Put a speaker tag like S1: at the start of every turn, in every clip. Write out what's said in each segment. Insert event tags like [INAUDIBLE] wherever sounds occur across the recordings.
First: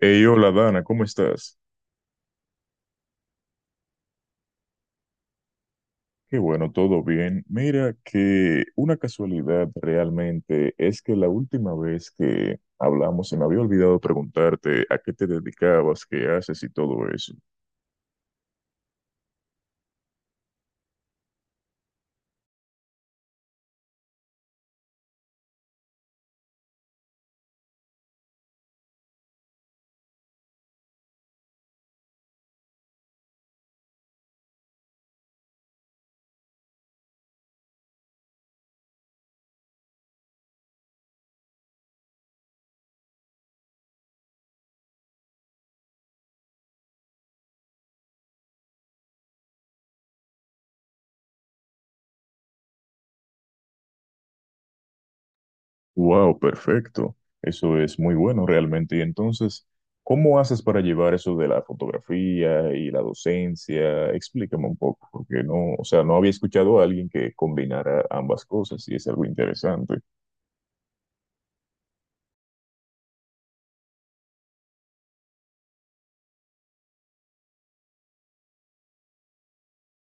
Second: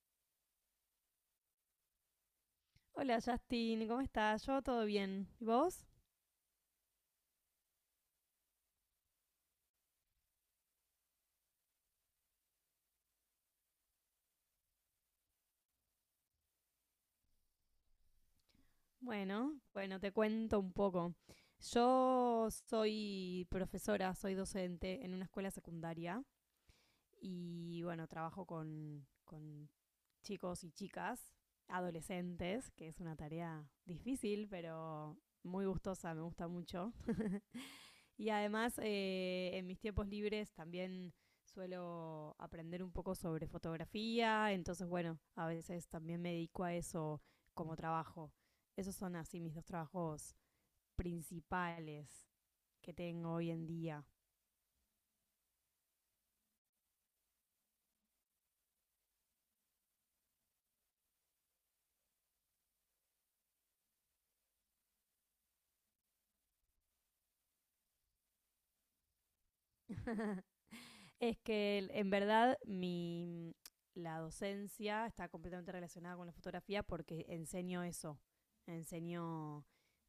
S1: Hey, hola Dana, ¿cómo estás?
S2: Hola Justin, ¿cómo estás? Yo todo bien. ¿Y vos?
S1: Qué bueno, todo bien. Mira que una casualidad realmente es que la última vez que hablamos se me había olvidado preguntarte a qué te dedicabas, qué haces y todo eso.
S2: Bueno, te cuento un poco. Yo soy profesora, soy docente en una escuela secundaria y bueno, trabajo con chicos y chicas, adolescentes, que es una tarea difícil, pero muy gustosa, me gusta mucho. [LAUGHS] Y además, en mis tiempos libres también suelo aprender un poco sobre fotografía, entonces bueno, a veces también me dedico a eso como trabajo. Esos son así mis dos trabajos principales que tengo hoy en día.
S1: Wow, perfecto. Eso es muy bueno realmente. Y entonces, ¿cómo haces para llevar eso de la fotografía y la docencia? Explícame un poco, porque no, o sea, no había escuchado a alguien que combinara ambas cosas y es algo interesante.
S2: Es que en verdad mi, la docencia está completamente relacionada con la fotografía porque enseño eso, enseño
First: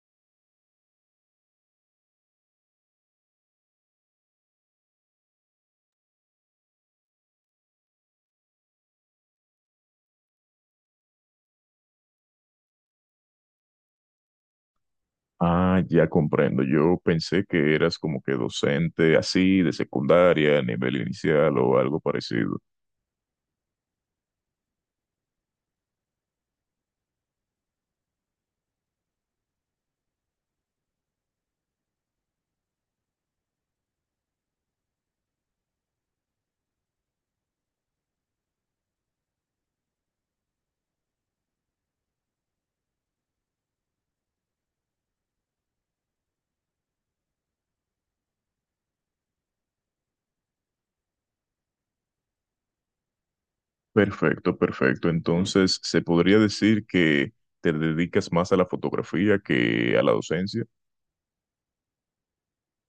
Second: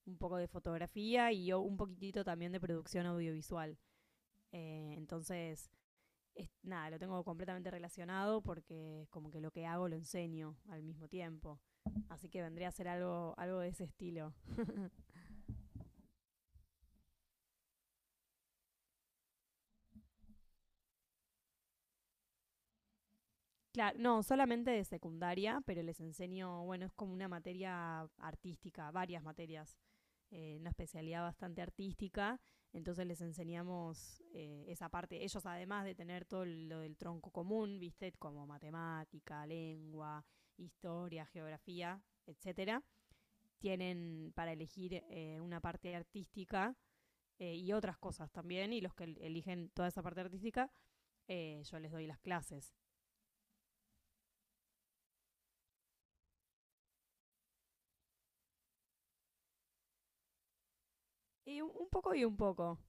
S2: un poco de fotografía y yo un poquitito también de producción audiovisual. Entonces, nada, lo tengo completamente relacionado porque es como que lo que hago lo enseño al mismo tiempo. Así que vendría a ser algo de ese estilo.
S1: Ah, ya comprendo. Yo pensé que eras como que docente así de secundaria, nivel inicial o algo parecido.
S2: Claro, no, solamente de secundaria, pero les enseño, bueno, es como una materia artística, varias materias, una especialidad bastante artística. Entonces les enseñamos esa parte. Ellos, además de tener todo lo del tronco común, ¿viste? Como matemática, lengua, historia, geografía, etcétera tienen para elegir una parte artística y otras cosas también, y los que eligen toda esa parte artística, yo les doy las clases.
S1: Perfecto, perfecto. Entonces, ¿se podría decir que te dedicas más a la fotografía que a la docencia?
S2: Y un poco y un poco,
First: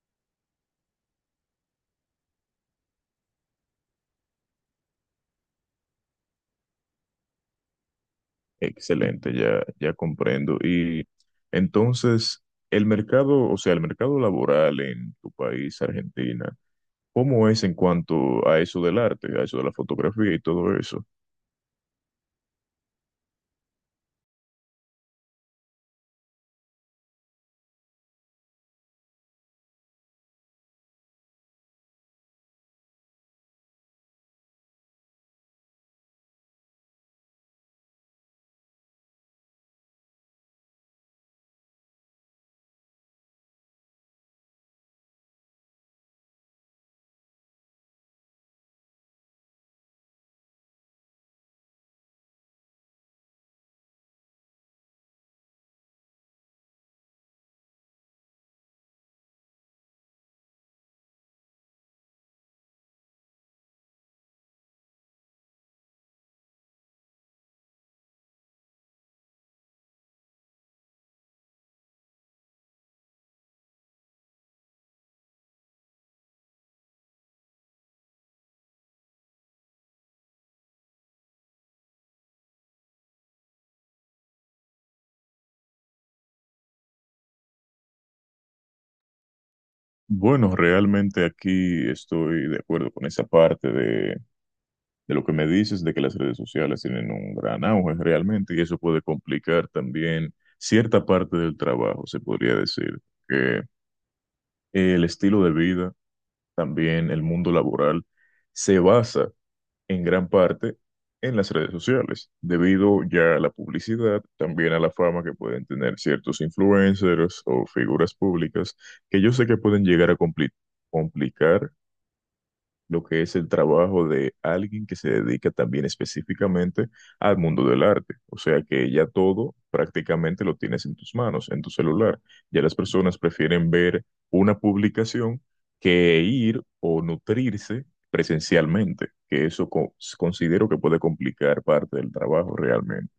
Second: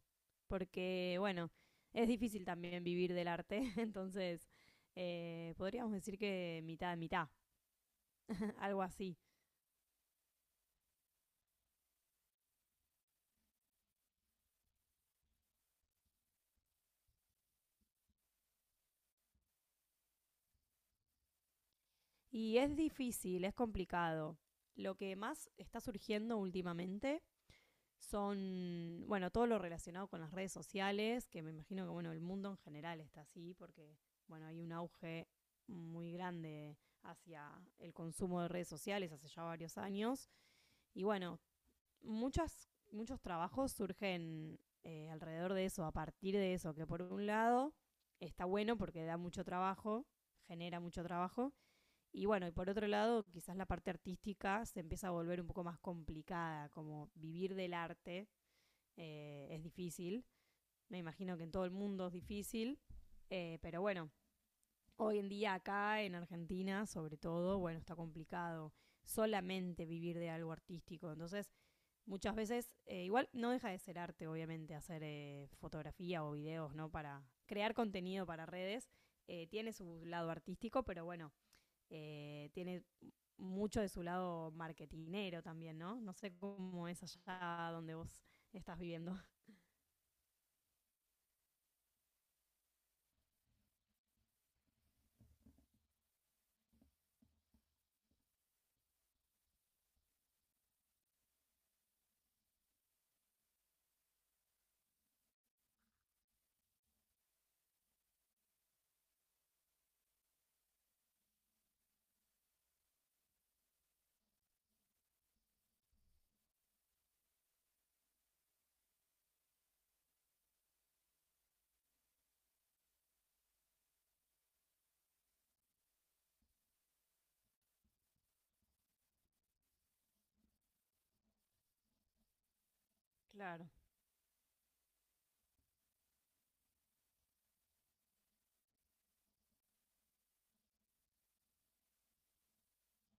S2: porque bueno, es difícil también vivir del arte, [LAUGHS] entonces podríamos decir que mitad, de mitad, [LAUGHS] algo así.
S1: Excelente, ya, ya comprendo. Y entonces, el mercado, o sea, el mercado laboral en tu país, Argentina, ¿cómo es en cuanto a eso del arte, a eso de la fotografía y todo eso?
S2: Y es difícil, es complicado. Lo que más está surgiendo últimamente son, bueno, todo lo relacionado con las redes sociales, que me imagino que, bueno, el mundo en general está así, porque, bueno, hay un auge muy grande hacia el consumo de redes sociales hace ya varios años. Y bueno, muchos trabajos surgen alrededor de eso, a partir de eso, que por un lado está bueno porque da mucho trabajo, genera mucho trabajo, y bueno, y por otro lado, quizás la parte artística se empieza a volver un poco más complicada, como vivir del arte es difícil. Me imagino que en todo el mundo es difícil. Pero bueno, hoy en día acá en Argentina, sobre todo, bueno, está complicado solamente vivir de algo artístico. Entonces, muchas veces, igual no deja de ser arte, obviamente, hacer fotografía o videos, ¿no? Para crear contenido para redes. Tiene su lado artístico, pero bueno, tiene mucho de su lado marketinero también, ¿no? No sé cómo es allá donde vos estás viviendo.
S1: Bueno, realmente aquí estoy de acuerdo con esa parte de lo que me dices, de que las redes sociales tienen un gran auge realmente y eso puede complicar también cierta parte del trabajo, se podría decir, que el estilo de vida, también el mundo laboral, se basa en gran parte en las redes sociales, debido ya a la publicidad, también a la fama que pueden tener ciertos influencers o figuras públicas, que yo sé que pueden llegar a complicar lo que es el trabajo de alguien que se dedica también específicamente al mundo del arte. O sea que ya todo prácticamente lo tienes en tus manos, en tu celular. Ya las personas
S2: Claro.
S1: prefieren ver una publicación que ir o nutrirse presencialmente, que eso considero que puede complicar parte del trabajo realmente.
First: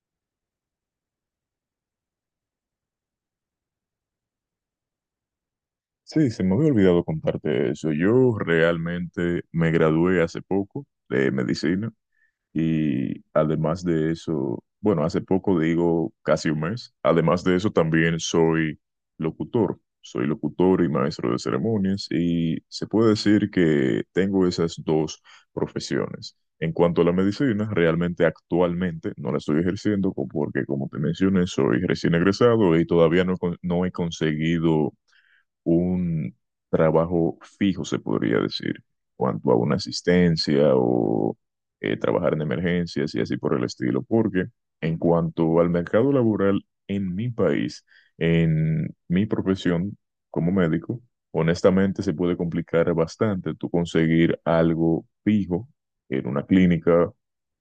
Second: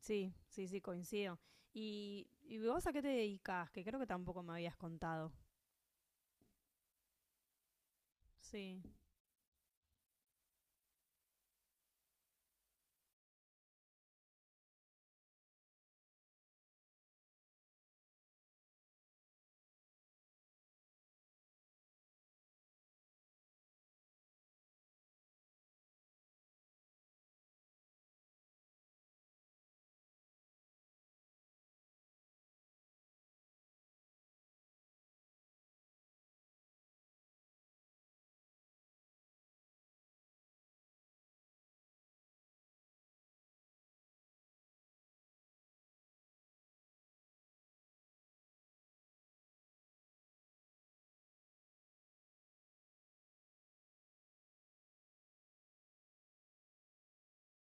S2: Sí, sí, sí, coincido. ¿Y vos a qué te dedicas? Que creo que tampoco me habías contado.
S1: Sí, se me había olvidado contarte eso. Yo
S2: Sí.
S1: realmente me gradué hace poco de medicina. Y además de eso, bueno, hace poco digo casi un mes, además de eso también soy locutor y maestro de ceremonias y se puede decir que tengo esas dos profesiones. En cuanto a la medicina, realmente actualmente no la estoy ejerciendo porque como te mencioné, soy recién egresado y todavía no, no he conseguido un trabajo fijo, se podría decir, cuanto a una asistencia o trabajar en emergencias y así por el estilo, porque en cuanto al mercado laboral en mi país, en mi profesión como médico, honestamente se puede complicar bastante tú conseguir algo fijo en una clínica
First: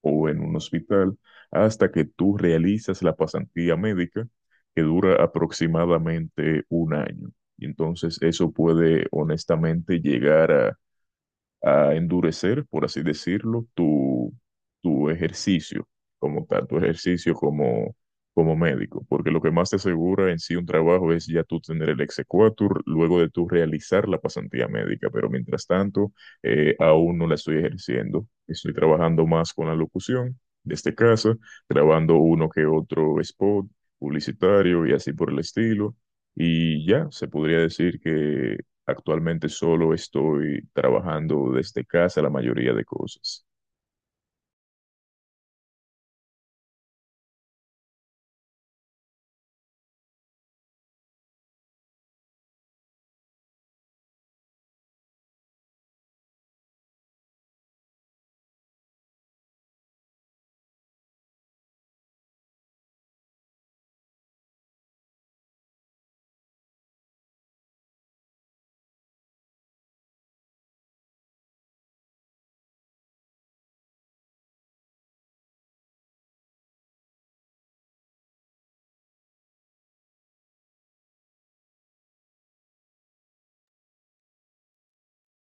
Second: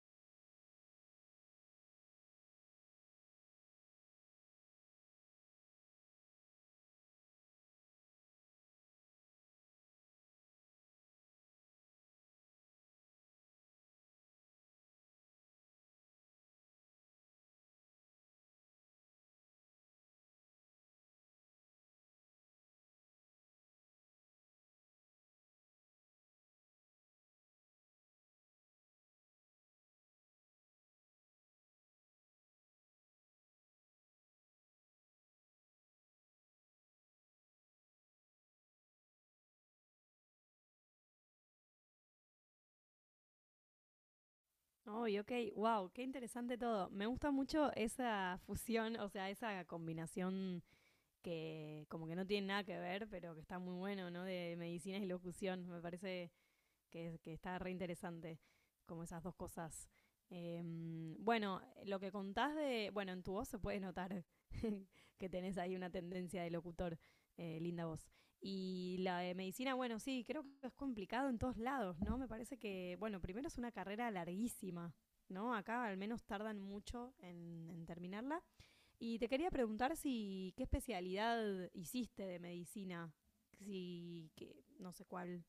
S1: o en un hospital hasta que tú realizas la pasantía médica que dura aproximadamente un año. Y entonces eso puede honestamente llegar a endurecer, por así decirlo, tu ejercicio como tal, tu ejercicio como médico, porque lo que más te asegura en sí un trabajo es ya tú tener el exequatur, luego de tú realizar la pasantía médica, pero mientras tanto, aún no la estoy ejerciendo, estoy trabajando más con la locución, desde casa, grabando uno que otro spot publicitario y así por el estilo. Y ya, se podría decir que actualmente solo estoy trabajando desde casa la mayoría de cosas.
S2: Ay, ok, wow, qué interesante todo. Me gusta mucho esa fusión, o sea, esa combinación que como que no tiene nada que ver, pero que está muy bueno, ¿no? De medicinas y locución. Me parece que está re interesante, como esas dos cosas. Eh, bueno, lo que contás de. Bueno, en tu voz se puede notar [LAUGHS] que tenés ahí una tendencia de locutor, linda voz. Y la de medicina, bueno, sí, creo que es complicado en todos lados, ¿no? Me parece que, bueno, primero es una carrera larguísima, ¿no? Acá al menos tardan mucho en terminarla. Y te quería preguntar si qué especialidad hiciste de medicina, si que no sé cuál.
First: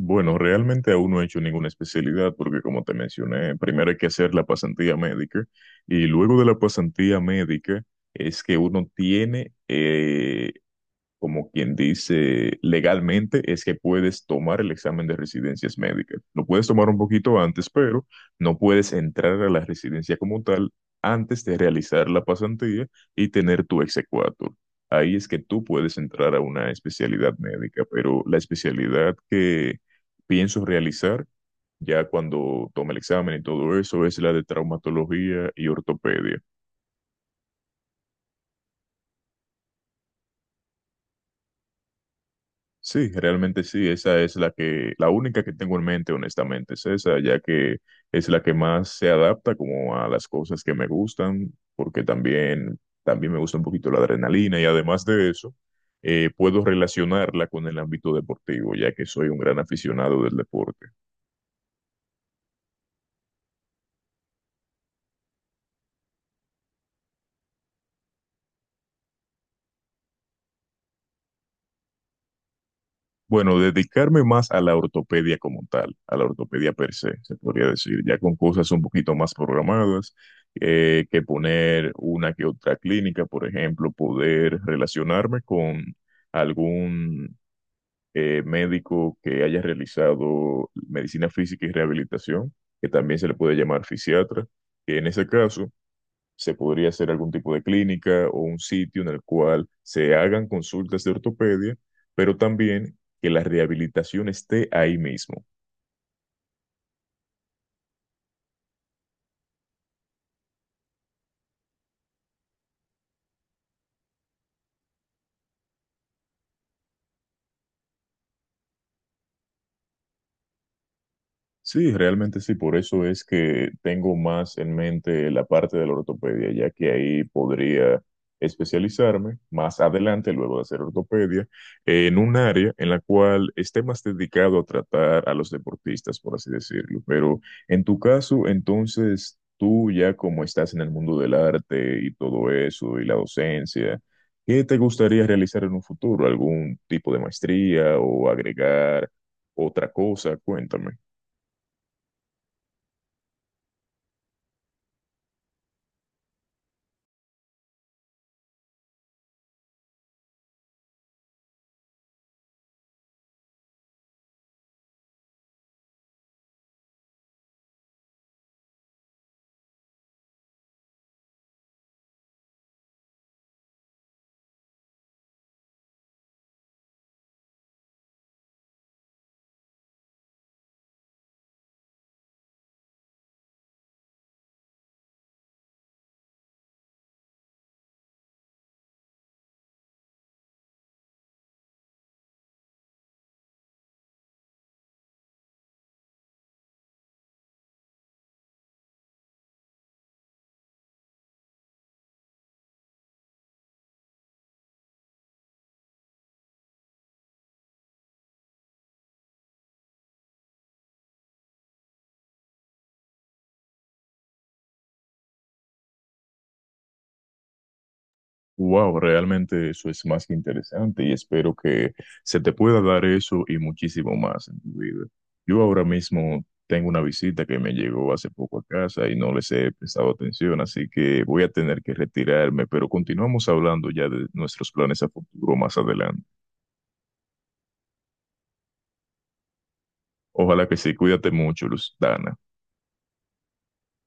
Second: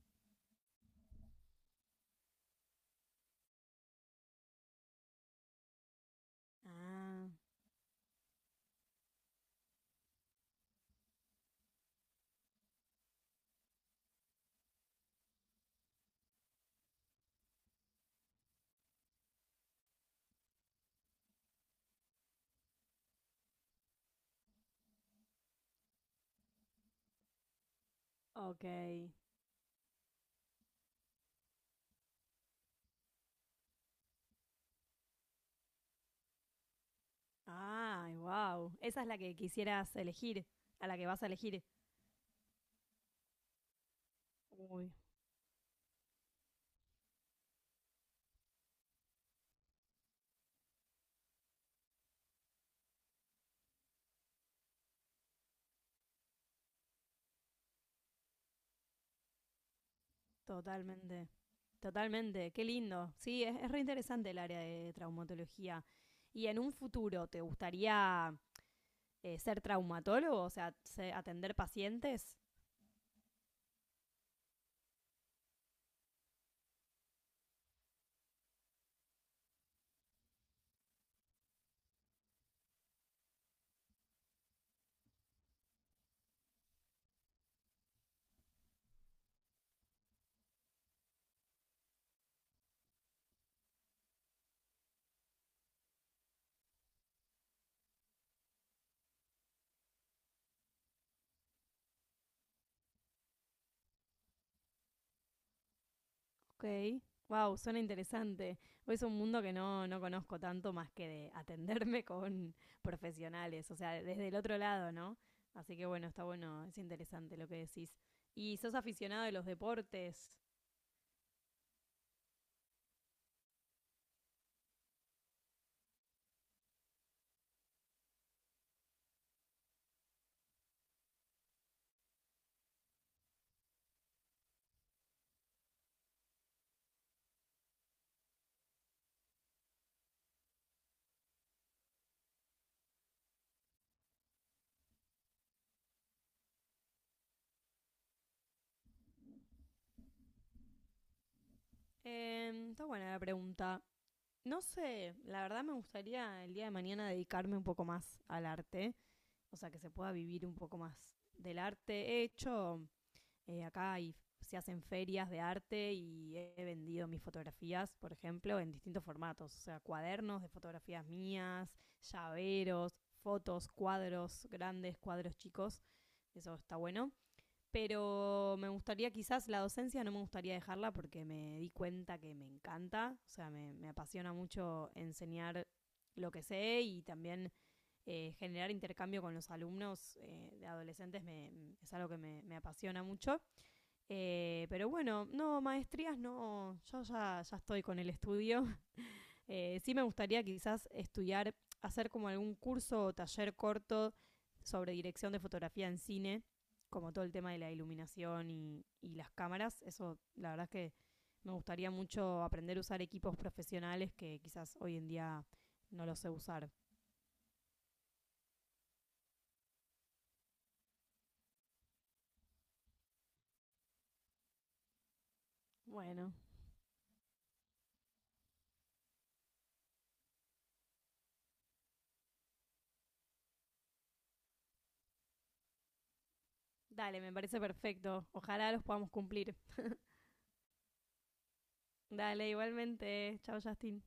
S1: Bueno, realmente aún no he hecho ninguna especialidad porque como te mencioné, primero hay que hacer la pasantía médica y luego de la pasantía
S2: Ah,
S1: médica es que uno tiene como quien dice legalmente, es que puedes tomar el examen de residencias médicas. Lo puedes tomar un poquito antes, pero no puedes entrar a la residencia como tal antes de realizar la pasantía y tener tu exequatur. Ahí es que tú puedes entrar a una especialidad médica, pero la
S2: ok.
S1: especialidad que pienso realizar ya cuando tome el examen y todo eso es la de traumatología y ortopedia.
S2: Ay, wow. Esa es la que quisieras elegir, a la que vas a elegir.
S1: Sí, realmente sí, esa es la
S2: Uy,
S1: que, la única que tengo en mente, honestamente, es esa, ya que es la que más se adapta como a las cosas que me gustan, porque también, también me gusta un poquito la adrenalina y además de eso, puedo relacionarla con el ámbito deportivo, ya que soy un gran aficionado del deporte.
S2: totalmente. Totalmente. Qué lindo. Sí, es re interesante el área de traumatología. ¿Y en un futuro te gustaría ser traumatólogo? O sea, atender pacientes.
S1: Bueno, dedicarme más a la ortopedia como tal, a la ortopedia per se, se podría decir, ya con cosas un poquito más programadas, que poner una que otra clínica, por ejemplo, poder relacionarme con algún médico que haya realizado medicina física y rehabilitación, que también se le puede llamar fisiatra, que en ese caso se podría hacer algún tipo de clínica o un sitio en el cual se hagan consultas de ortopedia, pero también que la rehabilitación esté ahí mismo.
S2: Ok. Wow, suena interesante. Es un mundo que no conozco tanto más que de atenderme [LAUGHS] con profesionales, o sea, desde el otro lado, ¿no? Así que bueno, está bueno, es interesante lo que decís. ¿Y sos aficionado de los deportes?
S1: Sí, realmente sí, por eso es que tengo más en mente la parte de la ortopedia, ya que ahí podría especializarme más adelante, luego de hacer ortopedia, en un área en la cual esté más dedicado a tratar a los deportistas, por así decirlo. Pero en tu caso, entonces, tú ya como estás en el mundo del arte y todo eso, y la docencia, ¿qué te gustaría realizar en un futuro? ¿Algún tipo de maestría o agregar otra cosa? Cuéntame.
S2: Está buena la pregunta. No sé, la verdad me gustaría el día de mañana dedicarme un poco más al arte, o sea, que se pueda vivir un poco más del arte. He hecho acá y se hacen ferias de arte y he vendido mis fotografías, por ejemplo, en distintos formatos, o sea, cuadernos de fotografías mías, llaveros, fotos, cuadros grandes, cuadros chicos, eso está bueno. Pero me gustaría quizás la docencia, no me gustaría dejarla porque me di cuenta que me encanta, o sea, me apasiona mucho enseñar lo que sé y también generar intercambio con los alumnos de adolescentes me, es algo que me apasiona mucho. Pero bueno, no, maestrías no, yo ya estoy con el estudio. [LAUGHS] Sí me gustaría quizás estudiar, hacer como algún curso o taller corto sobre dirección de fotografía en cine, como todo el tema de la iluminación y las cámaras. Eso, la verdad es que me gustaría mucho aprender a usar equipos profesionales que quizás hoy en día no los sé usar.
S1: Wow, realmente eso es más que interesante y espero que se te pueda dar eso y muchísimo más en tu vida. Yo ahora
S2: Bueno,
S1: mismo tengo una visita que me llegó hace poco a casa y no les he prestado atención, así que voy a tener que retirarme, pero continuamos hablando ya de nuestros planes a futuro más adelante.
S2: dale, me parece perfecto. Ojalá los podamos cumplir.
S1: Ojalá que sí, cuídate mucho, Luz Dana.
S2: Dale, igualmente. Chao, Justin.